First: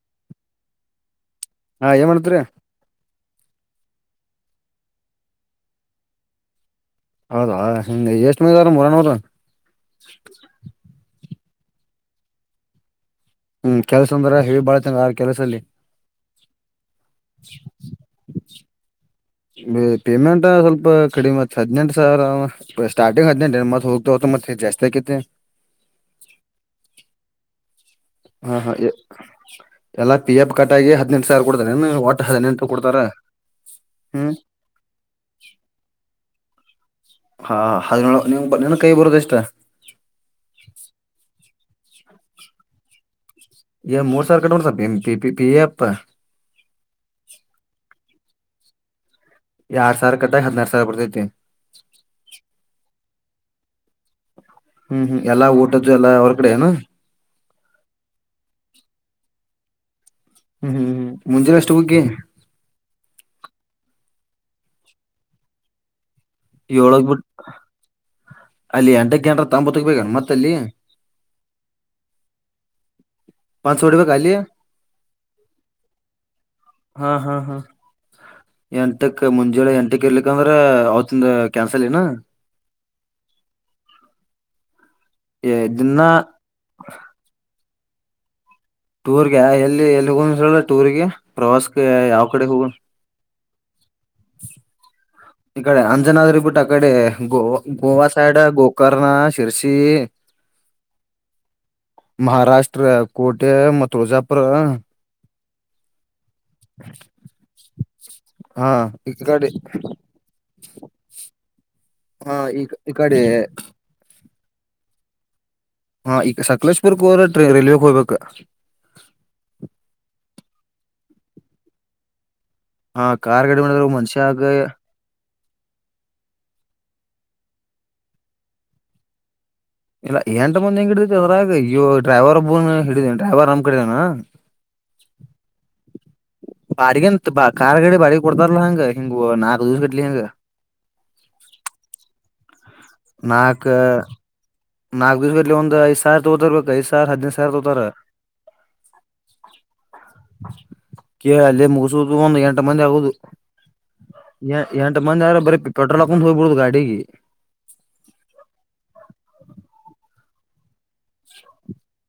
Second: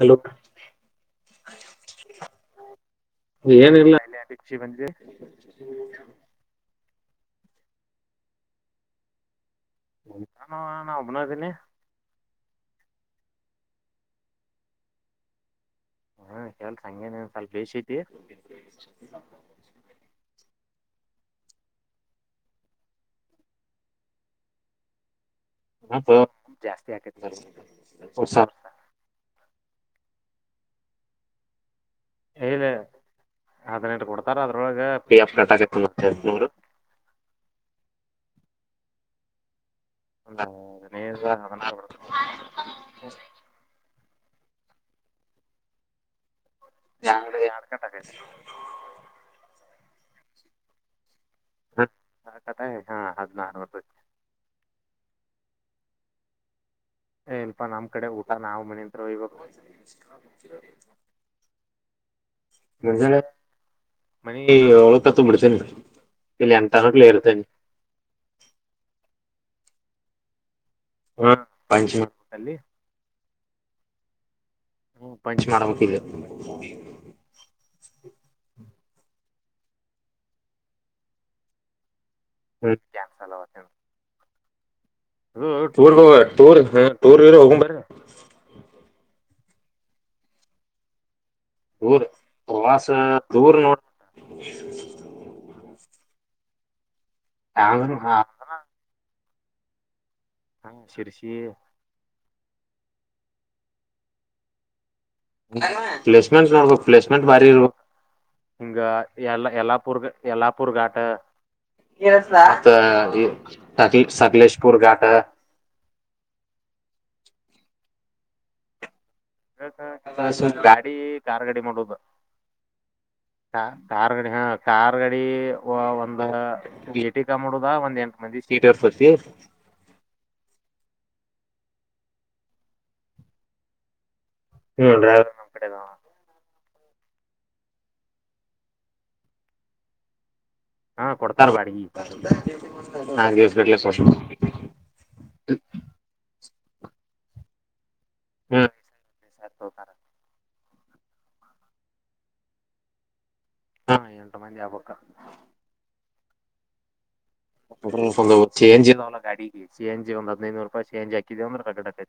Hello. ಹಾ ಏನ್ ಮಾಡತ್ರಿ. [unintelligible] ಹೌದಾ ಹಿಂಗ್ ಎಷ್ಟ ಮಂದಿ ಅದಾರ ನಮ್ಮ ಉರಾನೋರ್. [unintelligible] ನಾನು ಅಣ್ಣಾ ಒಬ್ನ ಅದ್ದೀನಿ. ಹ್ಮ್ ಕೆಲ್ಸ ಅಂದ್ರ ಹೆವಿ ಭಾಳ ಐಯ್ತೀ ಹಂಗಾರ ಕೆಲ್ಸ ಅಲ್ಲಿ. ಹ್ಮ ಕೆಲ್ಸ ಹಂಗೇನಿಲ್ಲ ಸ್ವಲ್ಪ ಬೇಶ ಐತಿ. ಬೇ ಪೇಮೆಂಟ್ ಸ್ವಲ್ಪ ಕಡಿಮ ಐತಿ ಹದಿನೆಂಟ ಸಾವ್ರ ಸಾರ್ಟಿಂಗ್ ಹದಿನಂಟ ಮತ್ತ ಹೋಗ್ತ ಹೋಗ್ತಾ ಮತ್ತ ಜಾಸ್ತಿ ಆಕೈತಿ. ನೋಡಂ ತೊಗೊ ಜಾಸ್ತಿ ಆಕೇತ್ [unintelligible] ಹಾ ಹಾ ಎಲ್ಲಾ ಪಿ ಎಫ್ ಕಟಾಗಿ ಹದ್ನೆಂಟ ಸಾವ್ರ ಕೊಡ ಮಿನರಲ ವಾಟರ ಇಲ್ಲ ಹದಿನೆಂಟುಕ್ ಕೊಡ್ತಾರ. ಹದಿನೆಂಟು ಹ್ಮ್ ಕೊಡ್ತಾರ ಅದ್ರೊಳಗೆ ಪಿ ಎಫ್ ಕಟ್ಟಾಗುತ್ತೆ ಮತ್ತೆ ನೂರು. ಹಾ ಹದ ನೀ ನನ್ ಕೈಗ ಬರೋದೆಷ್ಟು. ಒಂದು ಹದಿನೈದು [unintelligible] ಈ ಮೂರ್ ಸಾವಿ ಕಟ್ಕೊಂತಾರೆ ಎಂಪಿಪಿ ಪಿ ಎಪ್. ಯಂಗಡೆ ಎರಡು ಕಟ್ಟಾಗೈತಿ. ಎರಡ್ ಸಾವಿರ ಕಟ್ಟ ಅಗಿ ಹದಿನಾರ ಸಾವಿರ ಬರ್ತೈತಿ. ಆ ಕಥಾಯ ಹಾ ಹದಿನಾರು ಬರ್ತಾ ಇದೆ. ಹ್ಮ್ ಹ್ಮ್ ಎಲ್ಲಾ ಊಟದ್ದು ಎಲ್ಲಾ ಅವರ ಕಡೆ ಏನು. ಏ ಇಲ್ಪಾ ನಮ್ ಕಡೆ ಊಟ ನಾವು ಮನೆಯಿಂದ ತರ್ಬೇಕು. ಹ್ಮ್ ಹ್ಮ್ ಹ್ಮ್ ಮುಂದಿನ ಅಷ್ಟು ಹುಗ್ಗಿ. ಮನೆ ಒಳ ತ ತು ಬಿಡ್ತೀನಿ. ಏಳಕ್ ಬಿಟ್ಟ ಅಲ್ಲಿ ಎಂಟ ಗಂಟ ತಂಬತ್ತಕ್ಬೇಕಣ ಮತ್ತ ಅಲ್ಲಿ. ಹ್ಮ ಪಂಚಮ ತಲ್ಲಿ. ಪಾಂಚ್ ಸೌಡಪಾಯಿ ಖಾಲಿ. ಹ್ಮ ಪಂಚ್ ಮಾಡ್ಬೇಕ್ ಈಗ. ಹಾ ಹಾ ಹಾ ಎಂಟಕ್ ಮುಂಜಳೆ ಎಂಟಕ್ ಇರ್ಲಿಕ್ಕ ಅಂದ್ರ ಅವತ್ತಿಂದ ಕ್ಯಾನ್ಸಲ್ ಏನಾ. ಹು ಏ ಹು ಟೂರ್ ದಿನ ಟೂರ್ ಹೋಗರ ಟೂರ್ ಗೀರ್ ಹೋಗ ಬಾರೆ. ಟೂರ್ಗ ಎಲ್ಲಿ ಎಲ್ಲಿಗ್ ಒಂದಸ ಟೂರ್ಗೆ. ಪ್ರವಾಸಕ್ಕೆ ಟೂರ್ ಯಾವ ಕಡೆ ಹೋಗಣ. ಪ್ರವಾಸ ದೂರ್ ನೋಡ್ ಈಕಡೆ ಅಂಜನಾದ್ರಿ ಬಿಟ್ಟ ಅ ಕಡೆ ಗೋವಾ ಗೋವಾ ಸೈಡ್ ಗೋಕರ್ಣ ಶಿರ್ಸಿ. ಹಾ ಶಿರಿಸಿ. ಮಹಾರಾಷ್ಟ್ರ ಕೋಟೆ ಮತ್ತು ಬಿಜಾಪುರ. ಪ್ಲೆಸ್ಮೆಂಟ್ ನೊಡ್ಬೇಕು ಪ್ಲಸ್ಮೆಂಟ್ ಬಾರಿ ಇ ಹಾ ಹಿಂಗ ಈ ಎಲ್ಲ ಕಡೆ ಯಲ್ಲಾಪುರ್ ಗೆ. ಯಲ್ಲಾಪುರ್ ಘಾಟ್ ಹ ಈ ಮತ್ತ ಈ ಕಡೆ ಮತ್ತ ಸಕಲೇಶ್ [unintelligible] ಪುರ್ಘಾಟ. ಹಾ ಈಗ ಸಕಲೇಶ್ಪುರ್ ಹೋದ್ರೆ ಟ್ರ ರೈಲಿಗೆ ಹೋಗ್ಬೇಕ. ಗಾಡಿ ಕಾರ್ ಗಡಿ ಮಾಡುವುದು ಹಾ ಕಾರ್ ಗಾಡಿ ಮಾಡಿದ್ರ ಕಾರ್ ಗಡಿ ಹಾ ಮನುಷ್ಯಾಗ ಕಾರ್ ಗಡಿ. ವಓ ಒಂದ ಎ ಟಿ ಕ ಮಾಡುದ ಒಂದ್ ಎಂಟ್ ಮಂದಿ ಸೀಟರ್ಸ ಇಲ್ಲ ಎಂಟ್ ಮಂದಿ ಹೆಂಗ್ ಹಿಡಿತೈತಿ ಅದ್ರಾಗ ಊ ಡ್ರೈವರ್ ಒಬನು ಹಿಡಿದನಿ ಡ್ರೈವರ್ ನಮ್ ಕಡಿದನ. ಹ್ಮ್ ಡ್ರೈವರ್ ನಮ್ಮ್ ಕಡೆದಾವ. ಬಾಡಿಗೇಂತ ಬ ಕಾರ್ ಗಾಡೆ ಬಾಡಿಗೆ ಕೊಡ್ತಾರಲ್ಲಾ ಹಂಗ ಹಿಂಗ್ ನಾಕ್ ಇರಿಡ್ಲಿ ಹಂಗ. ಹಾ ಕೊಡ್ತಾರ ಬಾಡಿಗಿ ನಾಕ್ ದಿವ್ಸ ನಾಕ ಗಟ್ಲೆ ಕೊಡ್ತಾರ ನಾಗಕ್ ದೀದಲ್ಲಿ ಒಂದು ಐದ ಸಾವಿರ ತಗೊತಿರ್ಬೇಕು ಐದ ಸಾವರ ಹದಿನೈದು ಸಾವಿರ ತೋತಾರೆ. ಹ್ಮ ತೋತರ. ಕೆ ಅಲ್ಲೇ ಮುಗಸುದು ಒಂದು ಎಂಟು ಮಂದಿ ಆಗುದು. ಹಾ ಎಂಟು ಮಂದಿ ಎ ಆಗ್ಬೇಕ ಎಂಟ ಮಂದಿ ಅದ್ರೆ ಬರೀ ಪೆಟ್ರೋಲ್ ಹಾಕೊಂಡು ಹೋಗ್ಬಿಡುದು ಗಾಡಿಗೆ. ಒಂದು ಚೇಂಜಿ ಇಲ್ಲವಲ್ಲ ಗಾಡಿಗೆ ಚೇಂಜಿ ಒಂದ ಹದಿನೈದುನೂರು ರಪಾಯಿ ಚೇಂಜ್ ಹಾಕಿದೀ ಅಂದ್ರೆ ಕಗಡಾಕತಿ.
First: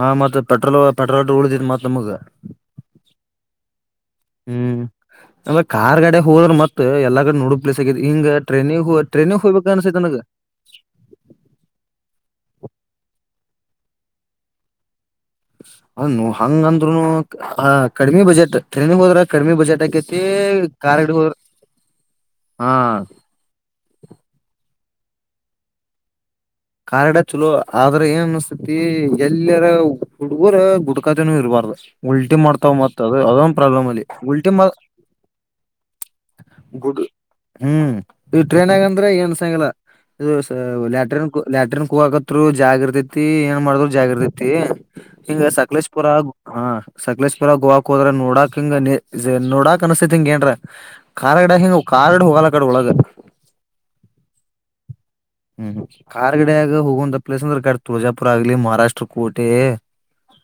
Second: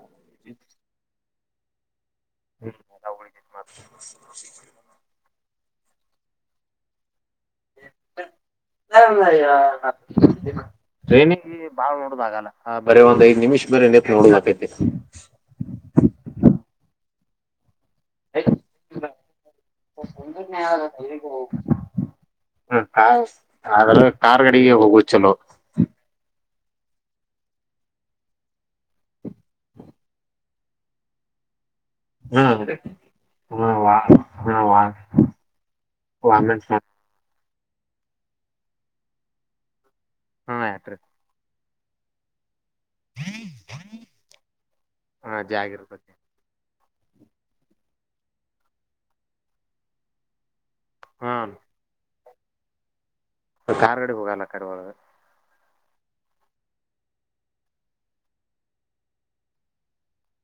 ಹಾ ಮತ್ತತ್ ಪೆಟ್ರೋಲ್ ಪೆಟ್ರೋಲ್ ಉಳಿದರಿ ಮತ್ತ್ ನಮಗ. [inaudible] ಕಾರ್ಗಡೆ ಹೋದ್ರೆ ಮತ್ತ ಎಲ್ಲ ನೋಡ ಪ್ಲೇಸ್ ಆಗಿ ಹಿಂಗ ಟ್ರೈನಿಗೆ ಹ ಟ್ರೈನೇ ಹೋಗ್ಬೇಕ ಅನ್ಸೈ ನನಗ. ಟ್ರೈನಿಂಗಗೆ ಬಾಳ್ ನೋಡದಾಗಲ್ಲ ಬರ ಒಂದ್ಐದ್ ನಿಮಿಷ ಮೇಲೆತ್ ನೋಡಬೇಕೈತಿ. ಅದನು ಹಂಗಂದ್ರುನು. ಕಡಿಮಿ ಬಜೆಟ್ ಟ್ರೈನಿಗ್ ಹೋದ್ರೇ ಕಡಿಮಿ ಬಜೆಟ್ ಆಕೇತಿ ಕಾರ್ಗಡೆ ಹೋದ್ರೆ ಹ ಆದ್ರ ಕಾರ್ ಕಾರ್ ಗಾಡಿಗೆ ಹೋಗುದ್ ಚಲೋ. ಕಾರ್ ಗಾಡಿ ಚಲೋ ಆದ್ರ ಏನ್ ಅನಸ್ತತಿ ಎಲ್ಲರ ಹುಡುಗರ ಗುಡ್ಕಾಜನೂ ಇರಬಾರ್ದು. ಉಲ್ಟಿ ಮಾಡ್ತಾವ್ ಹ್ಮ್ ಮತ್ ಅದು ಅದೊಂದು ಪ್ರಾಬ್ಲಮ್ ಅಲ್ಲಿ ಉಲ್ಟಿ ವಾಮಿಟ್ ಮಾಡ್ ಗುಡ್ ಹ್ಮ್ ಈ ಟ್ರೈನ್ ಆಗಂದ್ರೆ ಏನ್ ಅನ್ಸಗಿಲ್ಲ ಹ್ಮ ಲ್ಯಾಟ್ರಿನ್. ಲ್ಯಾಟ್ರಿನ್ ಕುವಕತ್ರು ಜಾಗಿರ್ತತಿ ಏನ್ ಮಾಡ್ರು ಜಾಗಿರ್ತತಿ ಹಿಂಗ ಜಾಗ ಸಕ್ಲೇಶಪುರ ಇರ್ತತಿ ಹ. ಸಕ್ಲೇಶಪುರ ಗೋವಾ ಕೊದ್ರಾ ನೋಡಾಕ್ ಹಿಂಗ್ ಆನಿ ನೋಡಕ್ ಅನುಸ್ತಾತ್ ಹಿಂಗ್ ಏನ್ರ. ಕಾಲ ಹ್ಮ ಇಡಂಗಗಿವ್ ಕಾಲ್ ಇಡು ಹೋಗಲ ಕಡೆ ಒಳಗ. ಕಾರ್ ಇಡು ಹೋಗಲ್ ಅಕಾಡಿ ಒಳಗ. ಹ್ಮ್ ಕಾರ್ ಗಿಡಗ ಹೋಗುವಂತ ಪ್ಲೇಸ್ ಅಂದ್ರೆ ಇಕಡೆ ತುಳಜಾಪುರ ಆಗ್ಲಿ ಮಹಾರಾಷ್ಟ್ರ ಕೋಟೆ.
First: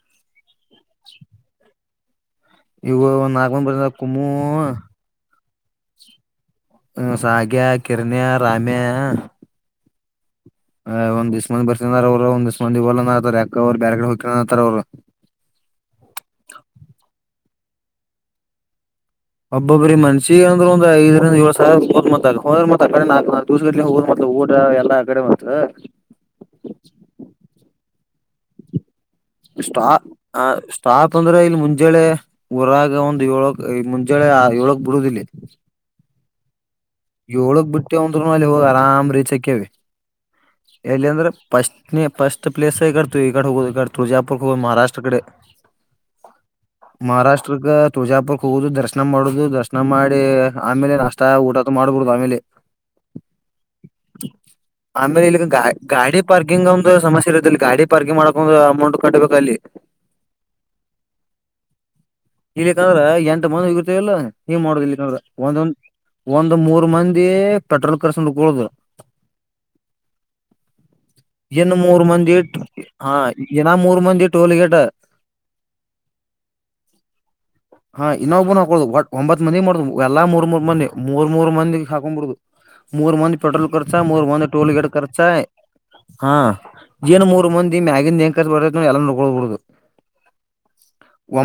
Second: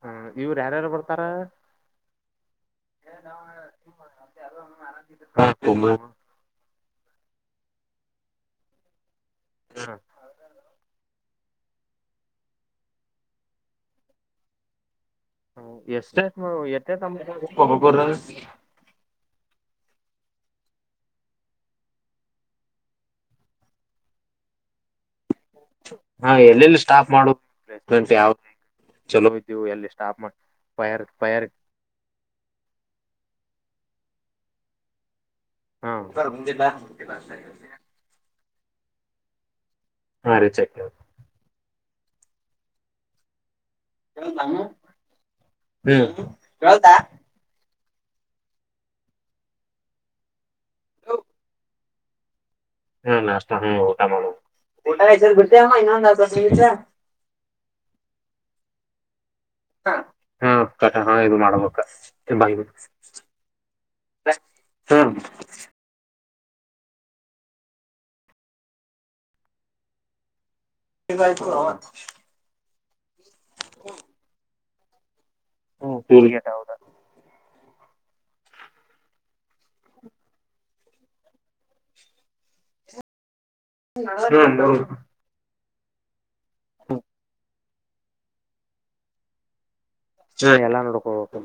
ಹಾ ಇವ್ರು ಯಾರ್ಯಾರು ಬರ್ತಾರ. ಇವು ನಾಕ್ ಮಂದಿ ಬರ್ತಾರಾ ಕುಮು. ಹ ಹ್ಮ ಸಾಗ್ಯಾ ಕಿರಣ್ಯ ರಾಮ್ಯಾ. ಹ್ಮ. ಹಾ ಒಂದ್ ಇಷ್ಟ್ ಮಂದಿ ಬರ್ತಿನ್ ಅಂದರ್ ಅವ್ರು ಒಂದಿಷ್ಟ್ ಮಂದಿ ಬರಲ್ ಅನಕಾತಾರ್ ಯಾಕ ಅವ್ರು ಬ್ಯಾರ್ ಕಡೆ ಹೋಕಿವ್ ಅನಕಾತಾರ್ ಅವ್ರು. ಹ ಎಷ್ಟ್ ಎಷ್ಟ್ ನೋಡ್ ಎಷ್ಟ್ ಎಷ್ಟ್ ತಂಬಾರ್ಬಕು ಒಬಬೂರು. ಒಬ್ಬ್ರ ಮನ್ಷಿ ಅಂದ್ರ ಒಂದ ಐದ್ರಿಂದ್ ಏಳ್ ಸಾವ್ರ [unintelligible] ನಾಕ್ ನಕ್ ದಿವಸ ಗಟ್ಲೆ ಹೋ ಊಟ ಎಲ್ಲ. ಹಾ ಎಲ್ಲೆಲ್ಲಿ ಸ್ಟಾಫ್ ಮಾಡೋದು ಮತ್ತೆ ಪ್ಲೇಸ್ಮೆಂಟ್ ಯಾವ್ದ. ಸ್ಟಾ ಆ ಸ್ಟಾಪ್ ಅಂದ್ರೆ ಫೈರ್ ಇಲ್ಲಿ ಮುಂಜಳೆ ಊರಾಗ ಒಂದ್ ಏಳಕ್. ಮುಂಜಳೆ ಏಳುಕ್ ಬಿಡೋದಿಲ್ಲಿ. ಹ್ಮ ಸರ್ ಮುಂದಿಡ್ಲಾ. ಏಳುಕ್ ಬಿಟ್ಟೆ ಅಂದ್ರುನು ಅಲ್ಲಿ ಹೋಗಿ ಆರಾಮ್ ರೀಚ್ ಹಕ್ಯವಿ ಹಾ ರೀ ಚೆಕ್ ಎಲ್ಲಿ ಅಂದ್ರೆ ಪಸ್ಟ್. ನೀ ಪಸ್ಟ್ ಪ್ಲಸ್ಸೇ ಇತು ಈಕಡೆ ಹೋಗೋದ್. ಈಕಡೆ ತುಳಜಾಪುರುಕ್ ಹ್ಮ್ ಹೋಗುಮ್ ಮಹಾರಾಷ್ಟ್ರ ಕಡೆ ಹ್ಮ ಮಹಾರಾಷ್ಟ್ರಗ. ತುಳಜಾಪುರಕ್ಕೆ ಹೋಗೋದು ದರ್ಶನ ಮಾಡೋದು ದರ್ಶನ ಮಾಡಿ ಆಮೇಲೆ ನಷ್ಟ ಊಟದ ಮಾಡ್ಬಿಡುದು ಆಮೇಲೆ. ಹ್ಮ್ ನಾಷ್ಟ ಹ್ಮ ಊಟ ಮಾ ಆಮೇಲೆ ಇಲ್ಲಿಗ ಗಾ ಗಾಡಿ ಪಾರ್ಕಿಂಗ್ ಒಂದು ಸಮಸ್ಯೆ ಇರುತ್ತೆ ಇಲ್ಲಿ ಗಾಡಿ ಪಾರ್ಕಿಂಗ್ ಮಾಡಕೊ ಅಂದ್ರು ಅಮೌಂಟ್ ಕಟ್ಟಬೇಕು ಅಲ್ಲಿ ಹಾ ಕರೆಕ್ಟ್ ಹಾ ಇದು ಮಾಡ್ಬೇಕ. ಬಾಯ್ ಹ್ಮ್ ಯದಿಕಂದ್ರ ಎಂಟ್ ಮಂದಿ ಹೋಗಿರ್ತೀವಲ್ಲ ಇಂಗ್ ಮಾಡುದು ಇಲ್ಲಿ ಹ್ಮ್ [unintelligible] ಒಂದೊಂದ್. ಒಂದ್ ಮೂರ್ ಮಂದಿ ಪೆಟ್ರೋಲ್ ಖರ್ಚ್ ನೋಡ್ಕೊಳೋದು. ಇನ್ ಮೂರು ಮಂದಿ. ಹಾ ಇನ ಮೂರ್ ಮಂದಿ ಟೋಲ್ ಗೇಟ್. ಹ್ಮ್ ಟೋಲ್ಗೆಟ್ ಹೌದಾ. ಹಾ ಇನ್ನೊಬ್ಬ ಹಾಕೊಳೋದು ಒಟ್ ಒಂಬತ್ ಮಂದಿ ಮಾಡುದು ಎಲ್ಲಾ ಮೂರ್ ಮೂರ್ ಮಂದಿ ಮೂರ್ ಮೂರ್ ಮಂದಿ ಹಾಕೊಂಬಿಡೋದು. ಮೂರ್ ಮಂದಿ ಪೆಟ್ರೋಲ್ ಖರ್ಚ ಮೂರ್ ಮಂದಿ ಟೋಲ್ ಹ್ಮ್ ಗೇಟ್ ಖರ್ಚ. ಹಾ ಇನ್ ಮೂರ್ ಮಂದಿ ಮ್ಯಾಗಿಂದ ಏನ್ ಖರ್ಚ್ ಬರ್ತಾತ್ ನೋಡ್ ಎಲ್ಲ ನೋಡ್ಕೊಳ್ ಬಿಡೋದು. [unintelligible] ಎಲ್ಲ ನೋಡ್ಕೋಬಕು.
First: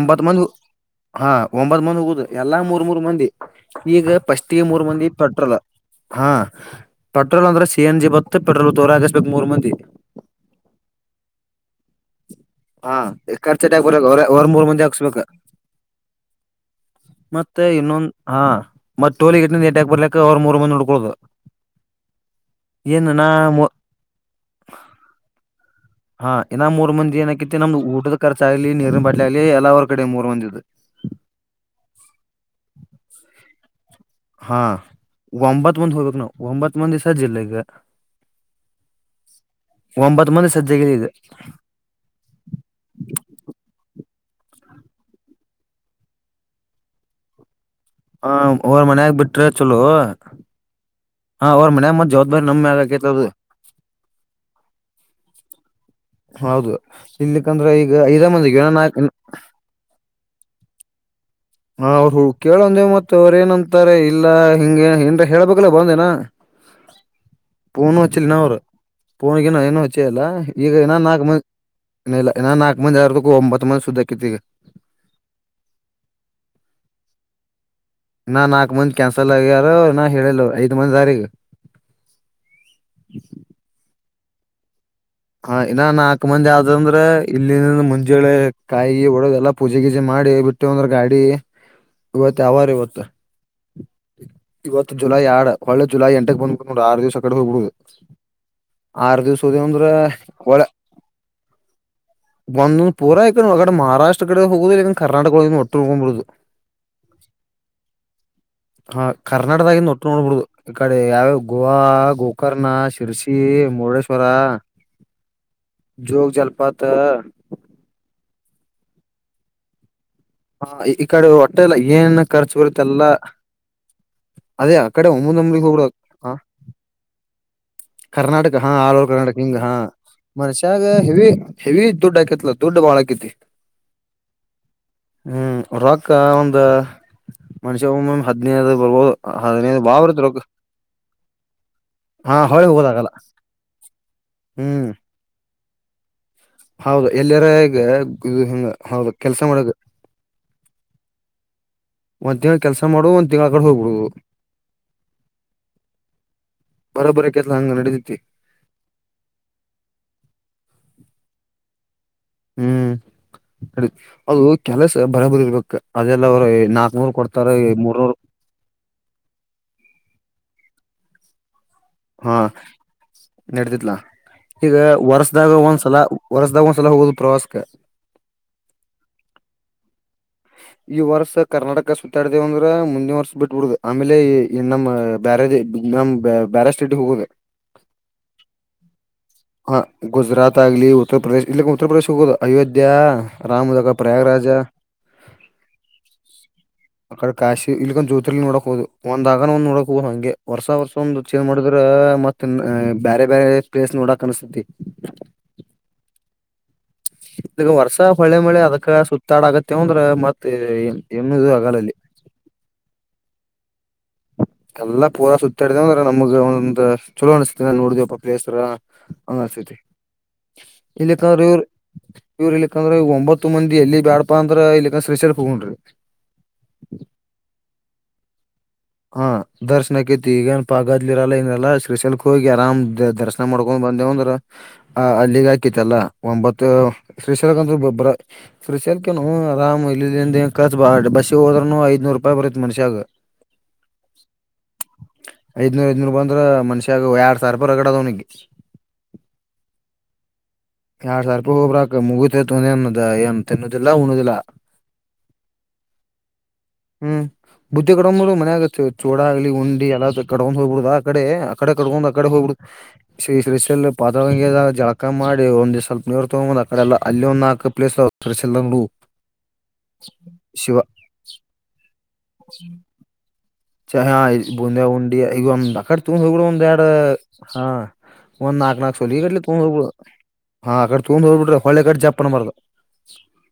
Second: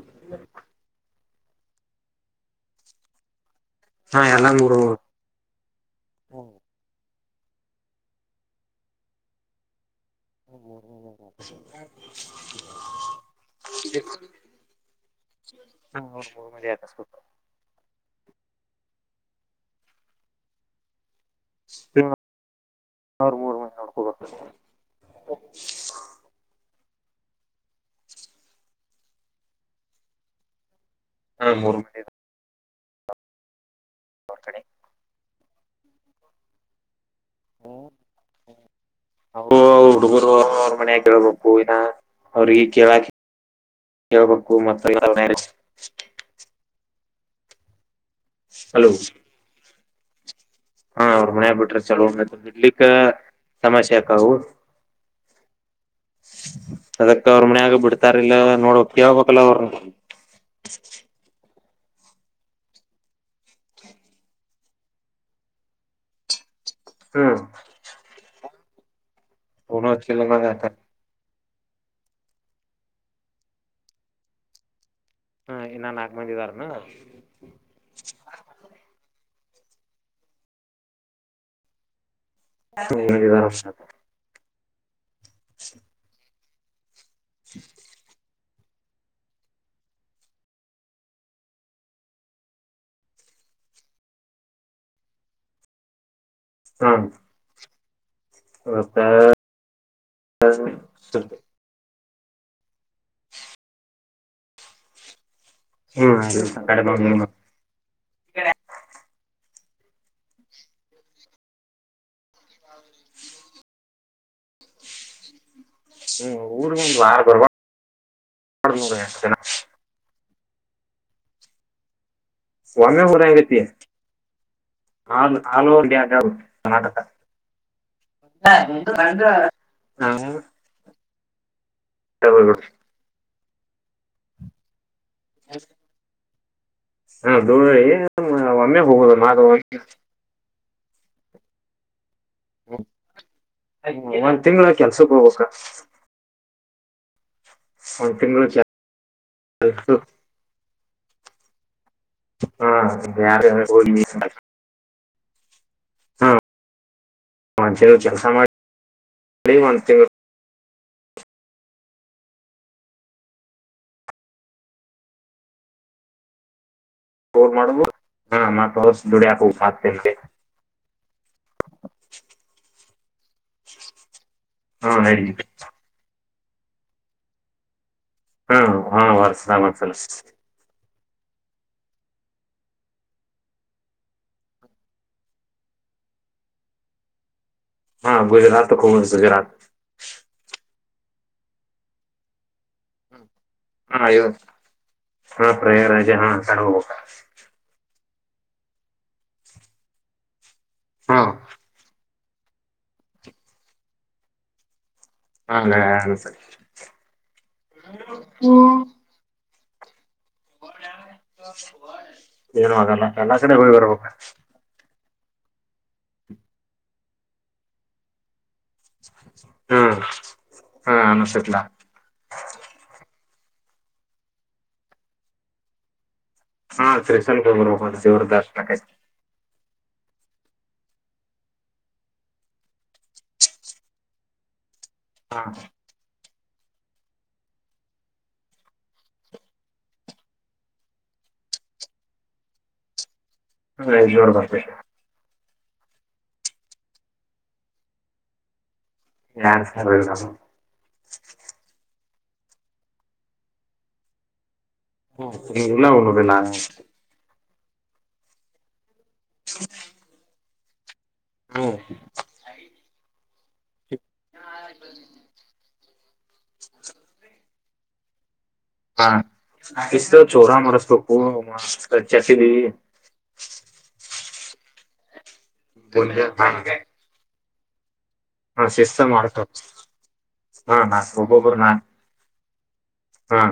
ಹಾ ಒಂಬತ್ ಮಂದಿ ಹೋಗುದು ಎಲ್ಲಾ ಮೂರ್ ಮೂರ್ ಮಂದಿ. ಈಗ ಹಾ ಎಲ್ಲ ಪಾಸ್ಟಿಗ್ ಮೂರು ಮೂರ್ ಮಂದಿ ಪೆಟ್ರಲ್ ಹಾ. ಹ್ಮ್ ಪೆಟ್ರೋಲ್ ಅಂದ್ರೆ ಸಿ ಎನ್ ಜಿ ಬತ್ತ ಪೆಟ್ರೋಲ್ ತೋರ ಹಾಕುಸ್ಬೇಕ್ ಮೂರ್ ಮಂದಿ. ಹ. ಹಾ ಖರ್ಚ್ ಆರ ಹೊ ಹೊರ್ ಮೂರ್ ಮಂದಿ ಹಾಕ್ಸ್ಬೇಕ. ಮೂರ್ ಮಂದಿ ಹಾಕಸ್ಬೇಕು ಮತ್ತೆ ಇನೊಂದ್ ಹಾ ಮತ್ ಟೋಲ್ ಗೇಟ್ನಿಂದ್ ಏಟ್ಯಾಕ್ ಬರ್ಲಿಕ್ಕ ಅವ್ರ ಮೂರ್ ಮಂದಿ ನುಡ್ಕೊಳೋದು. [unintelligible] ನೋಡ್ಕೊ. ಹಾ ಇನ್ನ ಮೂರ್ ಮಂದಿ ಏನ ಆಕಿತಿ ನಮ್ದ ಊಟದ ಖರ್ಚ ಆಗ್ಲಿ ನೀರಿನ್ ಬಾಟ್ಲಿ ಆಗ್ಲಿ ಎಲ್ಲಾ ಅವರ್ ಕಡೆ ಮೂರು ಮಂದಿದು. ಹಾ ಮೂರ್ ಮನೆ. ಹಾ ಒಂಬತ್ ಮಂದ್ ಹೋಗದು ನಾವು ಒಂಬತ್ ಮಂದ್. ಅವರ್ ಅವರ್ ಹುಡ್ಗುರು ಒಂಬತ್ ಮಂದಿ ಅವ್ರ್ ಅವ್ರ್ ಸಜ್ಜಾಗಿಲ್ಲ ಮನೆಗ್ ಈಗ ಕೇಳ್ಬೇಕು ಇನ್ನ ಅವ್ರಿಗೆ ಕೇಳಕೆ. ಕೇಳ್ಬೇಕು ಮತ್ ಹ ಅವರ್ ಹಲೋ ಮನ್ಯಾಗ್ ಬಿಟ್ರೆ ಚಲೋ. ಹಾ ಅವ್ರ ಮನ್ಯಾಗ್ ಬಿಟ್ರೆ ಮನ್ಯಾಗ ಚಲೋ ಮತ್ ಜವಾಬ್ದಾರಿ ನಮ್ ಮ್ಯಾಗ ಬಿಡ್ಲಿಕ್ಕ ಆಕೇತಿ ಅದು ಸಮಸ್ಯೆ ಯಕವು. ಹೌದು ಅದಕ್ಕ ಅವ್ರ ಇಲ್ಲಿಕಂದ್ರೆ ಮನಾಗ ಈಗ ಐದ ಬಿಡ್ತಾರಿಲ್ಲ ಮಂದಿಗೆ ಏನ ನೋಡ್ಬಾಕ್ ನಾಕ್ ಕೇಳ್ಬಕಾಲ ಅವ್ರನ್ನ. [unintelligible] ಹ ಅವ್ರು ಕೇಳಂದೇವ ಮತ್ ಅವ್ರ ಏನಂತಾರೆ ಇಲ್ಲಾ ಹಿಂಗೆ ಏನ್ರ ಹೇಳ್ಬೇಕಲ್ಲ ಬಂದ ಇನ್ನಾ. ಹ್ಮ್ ತಿನ್ನವ್ರ ಪೋನ ಗಿನ ಏನೂ ಅವನು ಹಚ್ಚೆ ಹಚ್ಚಿಲ್ಲ ಇಲ್ಲ ಅಂದಂಗ ಆತ ಈಗ ಇನ್ನ ನಾಲ್ಕ್ ಮಂದಿ ಇನ್ನ ಇಲ್ಲ ಇನ್ನ ನಾಕ ಮಂದಿ ಆಗ್ಬೇಕು ಒಂಬತ್ತ ಮಂದಿ ಸುದ್ದ ಅಕ್ಕೆತ್ ಈಗ. ಹಾ ಇನ್ನ ನಾಕ ಮಂದಿ ಇದಾರ ಏನ್. ಇನ್ನ ನಾಕ ಮಂದಿ ಕ್ಯಾನ್ಸಲ್ ಆಗ್ಯಾರ ಇನ್ನ್ ಹೇಳಿಲ್ಲ ಐದ್ ಮಂದಿ ಅದಾರ ಈಗ್. ಅಯ್ಯೋ ಶಭಾಷ್. ಹ ಇನ್ನ ನಾಕ ಮಂದಿ ಆದು ಅಂದ್ರ ಇಲ್ಲಿನ ಹಿಡಿದು ಮುಂಜಳೆ ಕಾಯಿ ಗಿಯಿ ಹೊಡೋದ ಎಲ್ಲಾ ಪೂಜೆ ಗೀಜೆ ಮಾಡಿ ಬಿಟ್ಟುವ ಅಂದ್ರ ಗಾಡಿ ಇವತ್ತು ಯಾವಾರ ಇವತ್ತ ಇವತ್ತ ಜುಲೈ ಯಾಡ್ ಹೊಳ್ಳೆ ಜುಲೈ ಎಂಟಕ್ ಬಂದ್ಬಿ ನೋಡ್ ಆರ ಹ್ಮ್ ದಿವ್ಸ ಅಕಡೆ ಹೋಗ್ಬಿಡುದ. ಆರ ದಿವ್ಸ ಹೋದೆವ್ ಅಂದ್ರ ಒಳೆ ಒಂದೊಂದು ಪೂರಾ ಇಕಡ್ ಒಗಡ ಮಹಾರಾಷ್ಟ್ರ ಕಡೆ ಹೋಗೋದಿಲ್ಲ್ ಕರ್ನಾಟಕ ಒಳಗಿನ ಹೋ ಬಂದ್ಬಿಡೋದ ಹಾ ಕರ್ನಾಟಕದಾಗಿಂದ ಒಟ್ಟು ನೋಡ್ಬಿಡುದ ಈ ಕಡೆ ಯಾವ್ಯಾವ ಗೋವಾ ಗೋಕರ್ಣ ಶಿರ್ಸಿ ಮುರುಡೇಶ್ವರ. ಹಾ ಹ್ಮ್ ಊರುಗ ಒಂದು ವಾರ ಬರ್ಬೆಕ್ [unintelligible] ಹ ಈ ಇಕಡೆ ಒಟ್ಟೆಲ್ಲ ಏನ್ ಏನ್ ಖರ್ಚ ಬರುತ್ತ ಒಮ್ಮೆ ಎಲ್ಲಾ ಹೋದಂಗೈತಿ ಅದೇ ಆ ಕಡೆ ಆಲ್ ಒಮ್ಮಂದಿ ಒಮ್ಮಲೆಗೆ ಆಲ್ ಓವರ್ ಹೋಗ್ಬಿಡಬೇಕ. ಇಂಡಿಯಾ ಕರ್ನಾಟಕ ಕರ್ನಾಟಕ ಹಾ ಆಲ್ ಓವರ್ ಕರ್ನಾಟಕ ಹಿಂಗ್ ಹಾ ಮನಷ್ಯಾಗ್ ಹೆವಿ ಹೆವಿ ದುಡ್ ಆಕ್ಕೆತ್ಲ ದುಡ್ಡ ಭಾಳ ಆಕ್ಕೆತಿ ಹ್ಮ್ ರೊಕ್ಕ ಒಂದ ದೂರ ಮನಷ್ಯಾಗ್ ಒಮ್ಮಮ್ಮ ಹದ್ನೈದ ಅದು ಒಮ್ಮೆ ಬರ್ಬೋದ ಹೋಗುದು ಮಾದು ಹದಿನೈದ ಭಾಳ ಬರ್ತೇತ ರೊಕ್ಕ. ಹಾ ಹೊಳಿ ಹೋಗೋದಾಗಲ್ಲ ಹ್ಮ್ ಒಂದ ತಿಂಗಳ ಕೆಲ್ಸಕ್ಕ ಹೋಗಬೇಕ. ಹೌದ ಎಲ್ಲಿರ ಇಗ ಒಂದ್ ಇದು ತಿಂಗಳ ಹಿಂಗ್ ಕೆಲ್ಸ ಹೌದು ಕೆಲ್ಸ ಮಾಡದ ಒಂದ್ ತಿಂಗಳು ಹಾ ಕೆಲ್ಸ ಮಾಡು ಒಂದ್ ತಿಂಗಳ ಯಾರ ಆಕಡ ಹೋಗಿ ಹೋಗ್ಬಿಡುದೂ. ಹಾ ಕೆತ್ಲ ಹಂಗ ಒಂದ್ ತಿಂಗ್ಳ ನಡಿತೈತಿ ಕೆಲ್ಸ ಮಾಡಿ ಒಂದ್ ತಿಂಗ್ಳ ಹ್ಮ್ ಅದು ಕೆಲಸ ಬರಬರಿ ಇರ್ಬೇಕ ಅದೆಲ್ಲ ಅವರು ನಾ [unintelligible] ಮಾಡೋದು ಹಂ ಮತ್ತ್ ವರ್ಷ್ ದುಡ್ಯಾಕ್ ಹೋಗ್ ಮತ್ತ್ ಇಲ್ಲೇ. ಹಾ ನಡಿತೇತ್ತ್ಲಾ ಈಗ ಹಾ ನಡಿ ವರ್ಸದಾಗ ಒಂದ್ಸಲ ವರ್ಸದಾಗ ಒಂದ್ಸಲ ಹೋಗೋದು ಪ್ರವಾಸಕ್ಕ ಹ್ಮ ಹಾ ವರ್ಸದಾಗ್ ಒಂದ್ಸಲಾ ಈ ವರ್ಷ ಕರ್ನಾಟಕ ಸುತ್ತಾಡ್ದೇವ ಅಂದ್ರ ಮುಂದಿನ ವರ್ಷ ಬಿಟ್ಬಿಡೋದ ಆಮೇಲೆ ಈ ನಮ್ಮ್ ಬ್ಯಾರೆದ ನಮ್ ಬ್ಯಾ ಬ್ಯಾರೆ ಸ್ಟೇಟ್ಗ್ ಹೋಗೋದ. ಹಾ ಗುಜರಾತ್ ಹೋಗುದು ಗುಜರಾತ್ ಹ ಗುಜರಾತ್ ಆಗ್ಲಿ ಊ ಉತ್ತರ ಪ್ರದೇಶ್ ಇಲ್ಲಿಕ್ಕ ಉತ್ತರ ಪ್ರದೇಶ್ ಹೋಗೋದ ಅಯೋಧ್ಯ ರಾಮಯಾಗ್ ಹಾ ಇವ್ ಪ್ರಯಾಗರಾಜ ಹಾ ಪ್ರಯಾಗರಾಜ್ ಹಾ ಆಕಡೆ ಹೋಗ್ಬೇಕ್. ಇಲ್ಲಕಂದ್ರ ಜ್ಯೋತಿರ್ಲಿಂಗ ನೋಡಕ್ ಹೋಗೋದು ಒಂದ್ ಆಗನಾ ಒಂದ್ ನೋಡಕ್ ಹೋಗೋದು ಹಂಗೆ ವರ್ಸ ವರ್ಸ ಹಾ ಒಂದ ಚೇಜ್ ಮಾಡಿದ್ರ ಮತ್ತ್ ಅ ಬ್ಯಾರೆ ಬ್ಯಾರೆ ಪ್ಲೇಸ್ ನೋಡಕ್ ಅನ್ಸತೇತಿ. ಹಾ ನ ಅನಸ್ತೆತ್. ಈಗ ವರ್ಷ ಹೊಳ್ಳೆ ಮಳ್ಳೆ ಅದಕ್ಕ ಸುತ್ತಾಡಕ್ಕತ್ತೇವಂದ್ರ ಮತ್ತ್ ಏನು ಆಗಲ್ಲ ಎಲ್ಲ ಕಡೆ ಹೋಗಿ ಬರ್ಬೇಕ. ಎಲ್ಲ ಪೂರ ಸುತ್ತಾಡದೇವ್ ಅಂದ್ರ ನಮಗ ಒಂದ ಚಲೋ ಅನಿಸ್ತೆತ ಎಲ್ಲಾ ನೋಡ್ದೇವ್ ಅಪ್ಪಾ ಪ್ಲೇಸ್ ರ ಅನಸ್ತೆತ್ ಹ್ಮ್ ಹಾ ಇಲ್ಲಿಕ್ಕಂದ್ರೆ ಅನಸತ್ಲಾ ಇವ ಇವ್ರ ಇಲ್ಲಿಕ್ಕಂದ್ರೆ ಒಂಬತ್ತ ಹತ್ತು ಮಂದಿ ಎಲ್ಲಿ ಬ್ಯಾಡಪ ಅಂದ್ರ ಇಲ್ಲಿಕ್ಕ ಶ್ರೀಶಲ್ಕ ಹೋಗೋನ್ರೀ. ಹಾ ಶ್ರೀಶೈಲ್ ಹೋಗ್ ಬರಬೇಕ ನೋಡ್ ದೇವರ ದರ್ಶನ ಆಕೈತಿ. ಹ ದರ್ಶನ್ ಆಕೈತಿ ಈಗೇನ್ ಪಾ ಗದ್ಲ ಇರಲ್ಲ ಏನ್ ಇರಲ್ಲಾ ಶ್ರೀಶಲ್ಕ್ ಹೋಗಿ ಆರಾಮ್ ದ ದರ್ಶನ ಮಾಡ್ಕೊಂಡ್ ಬಂದೇಂದ್ರ ಆ ಹಾ ಅಲ್ಲಿಗೆ ಹಾಕಿತ್ತಲ್ಲ ಒಂಬತ್ತು ಶ್ರೀಶಲಕ ಅಂದ್ರ ಬಬ ಶ್ರೀಶರ್ಕನು ಆರಾಮ್ ಇಲ್ಲಿ ಕ ಬಾ ಬಸಿ ಹೋದ ಐದುನೂರು ರೂಪಾಯಿ ಬರುತ್ತ ಮಷ್ಯಾಗ ಹ ಜೋರ್ ಬರ್ತ ಐದ್ನೂರ ಐದನೂರು ಬ ಅಂದ್ರ ಮನ್ಷ್ಯಾಗ ಎರಡ್ ಸಾವಿ ರೂಪಾಯಿ ರರಡದ ಅವನಿಗೆ ನ್ ಎರಡ್ ಸಾವಿರ ರೂಪಾಯಿ ಹೋಗಬ್ರಾಕ್ ಮುಗತಿತ್ಂದದ ಏನ್ ತಿನ್ನುದಿಲ್ಲ ಉಣುದಿಲ್ಲ ಹ್ಮ ನಿಲ್ಲ ಒ್ಣದ ನಾನ ಬುದ್ದಿ ಕಡೊಂಡಂಬ್ರ ಮನ ಆಗತ್ತೆ ಚೋಡ ಆಗ್ಲಿ ಉಂಡಿ ಎಲ್ಲ ಕಡೊಂಡ ಹೋಗ್ಬ ಬಿಡುದ ಆ ಕಡೆ ಆಕಡೆ ಕಡ್ಕೊಂಡ್ ಆಕಡೆ ಹೋಗಬಿ ಸಷಲ್ಲಿ ಪಾತ್ರಂಗಗೆದ ಜಳಕ ಮಾಡಿ ಒಂದ ದ್ ಸ್ವಲ್ಪ ನೀವರ್ ತಗೊ್ ಅ ಕಡೆ ಎಲ್ಲಲ್ಲಿ ಒಂದ ನಾಕಕ್ ಪಲೇಸ್ ಹಾ ನ ಇಷ್ಟ ಚೋರಾ ಶಿವ ಮರಸ್ಬೇಕು ಚೆಟ್ಟಿದೀವಿ ಹಾ ಬೂಂದೆ ಉುಂಡಿ ಈಗ ಒಂದು ಅಕಡೆ ತುಂಬ್ ಬುಂದ್ಯಾ ಹಗಳು ಒಂದ್ ಎರಡು ಹಾ ಒಂದ್ ಹಾ ನಾಕ್ ನಾಕ್ ಸೊ ಶಿಸ್ತ ಈಗಡ ಮಾಡ್ತಾರ ತ ಹೋಗಬ ಬಿ ಹಾ ಆ ನಾ ಕಡೆ ತೂಂದ್ ಹೋಗ್ಬ ಒಬ್ಬೊಬ್ಬ್ರ ಬಿಡ್ರಿ ನಾ ಹೊಳೆ ಕಡೆ ಜಪ್ಪನ ಮಾರ್ದ ಹಾ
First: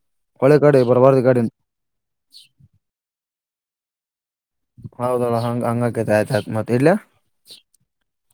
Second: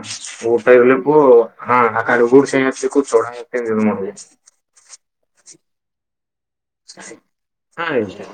ಊಟಬು ಕಡೆ ಹಾ ಆಕ ರ ಗುಡ ಸ ಸಿ ಕೂೋ ತ ಮಾಡ ಹೌದಳ ಹಂಗ ಹಂಗಕತೆ ಆಯ್ತ ಆತ್ ಮತ್ತ ಇಲ್ಲಯ ಮಾಡುದು ಹಾ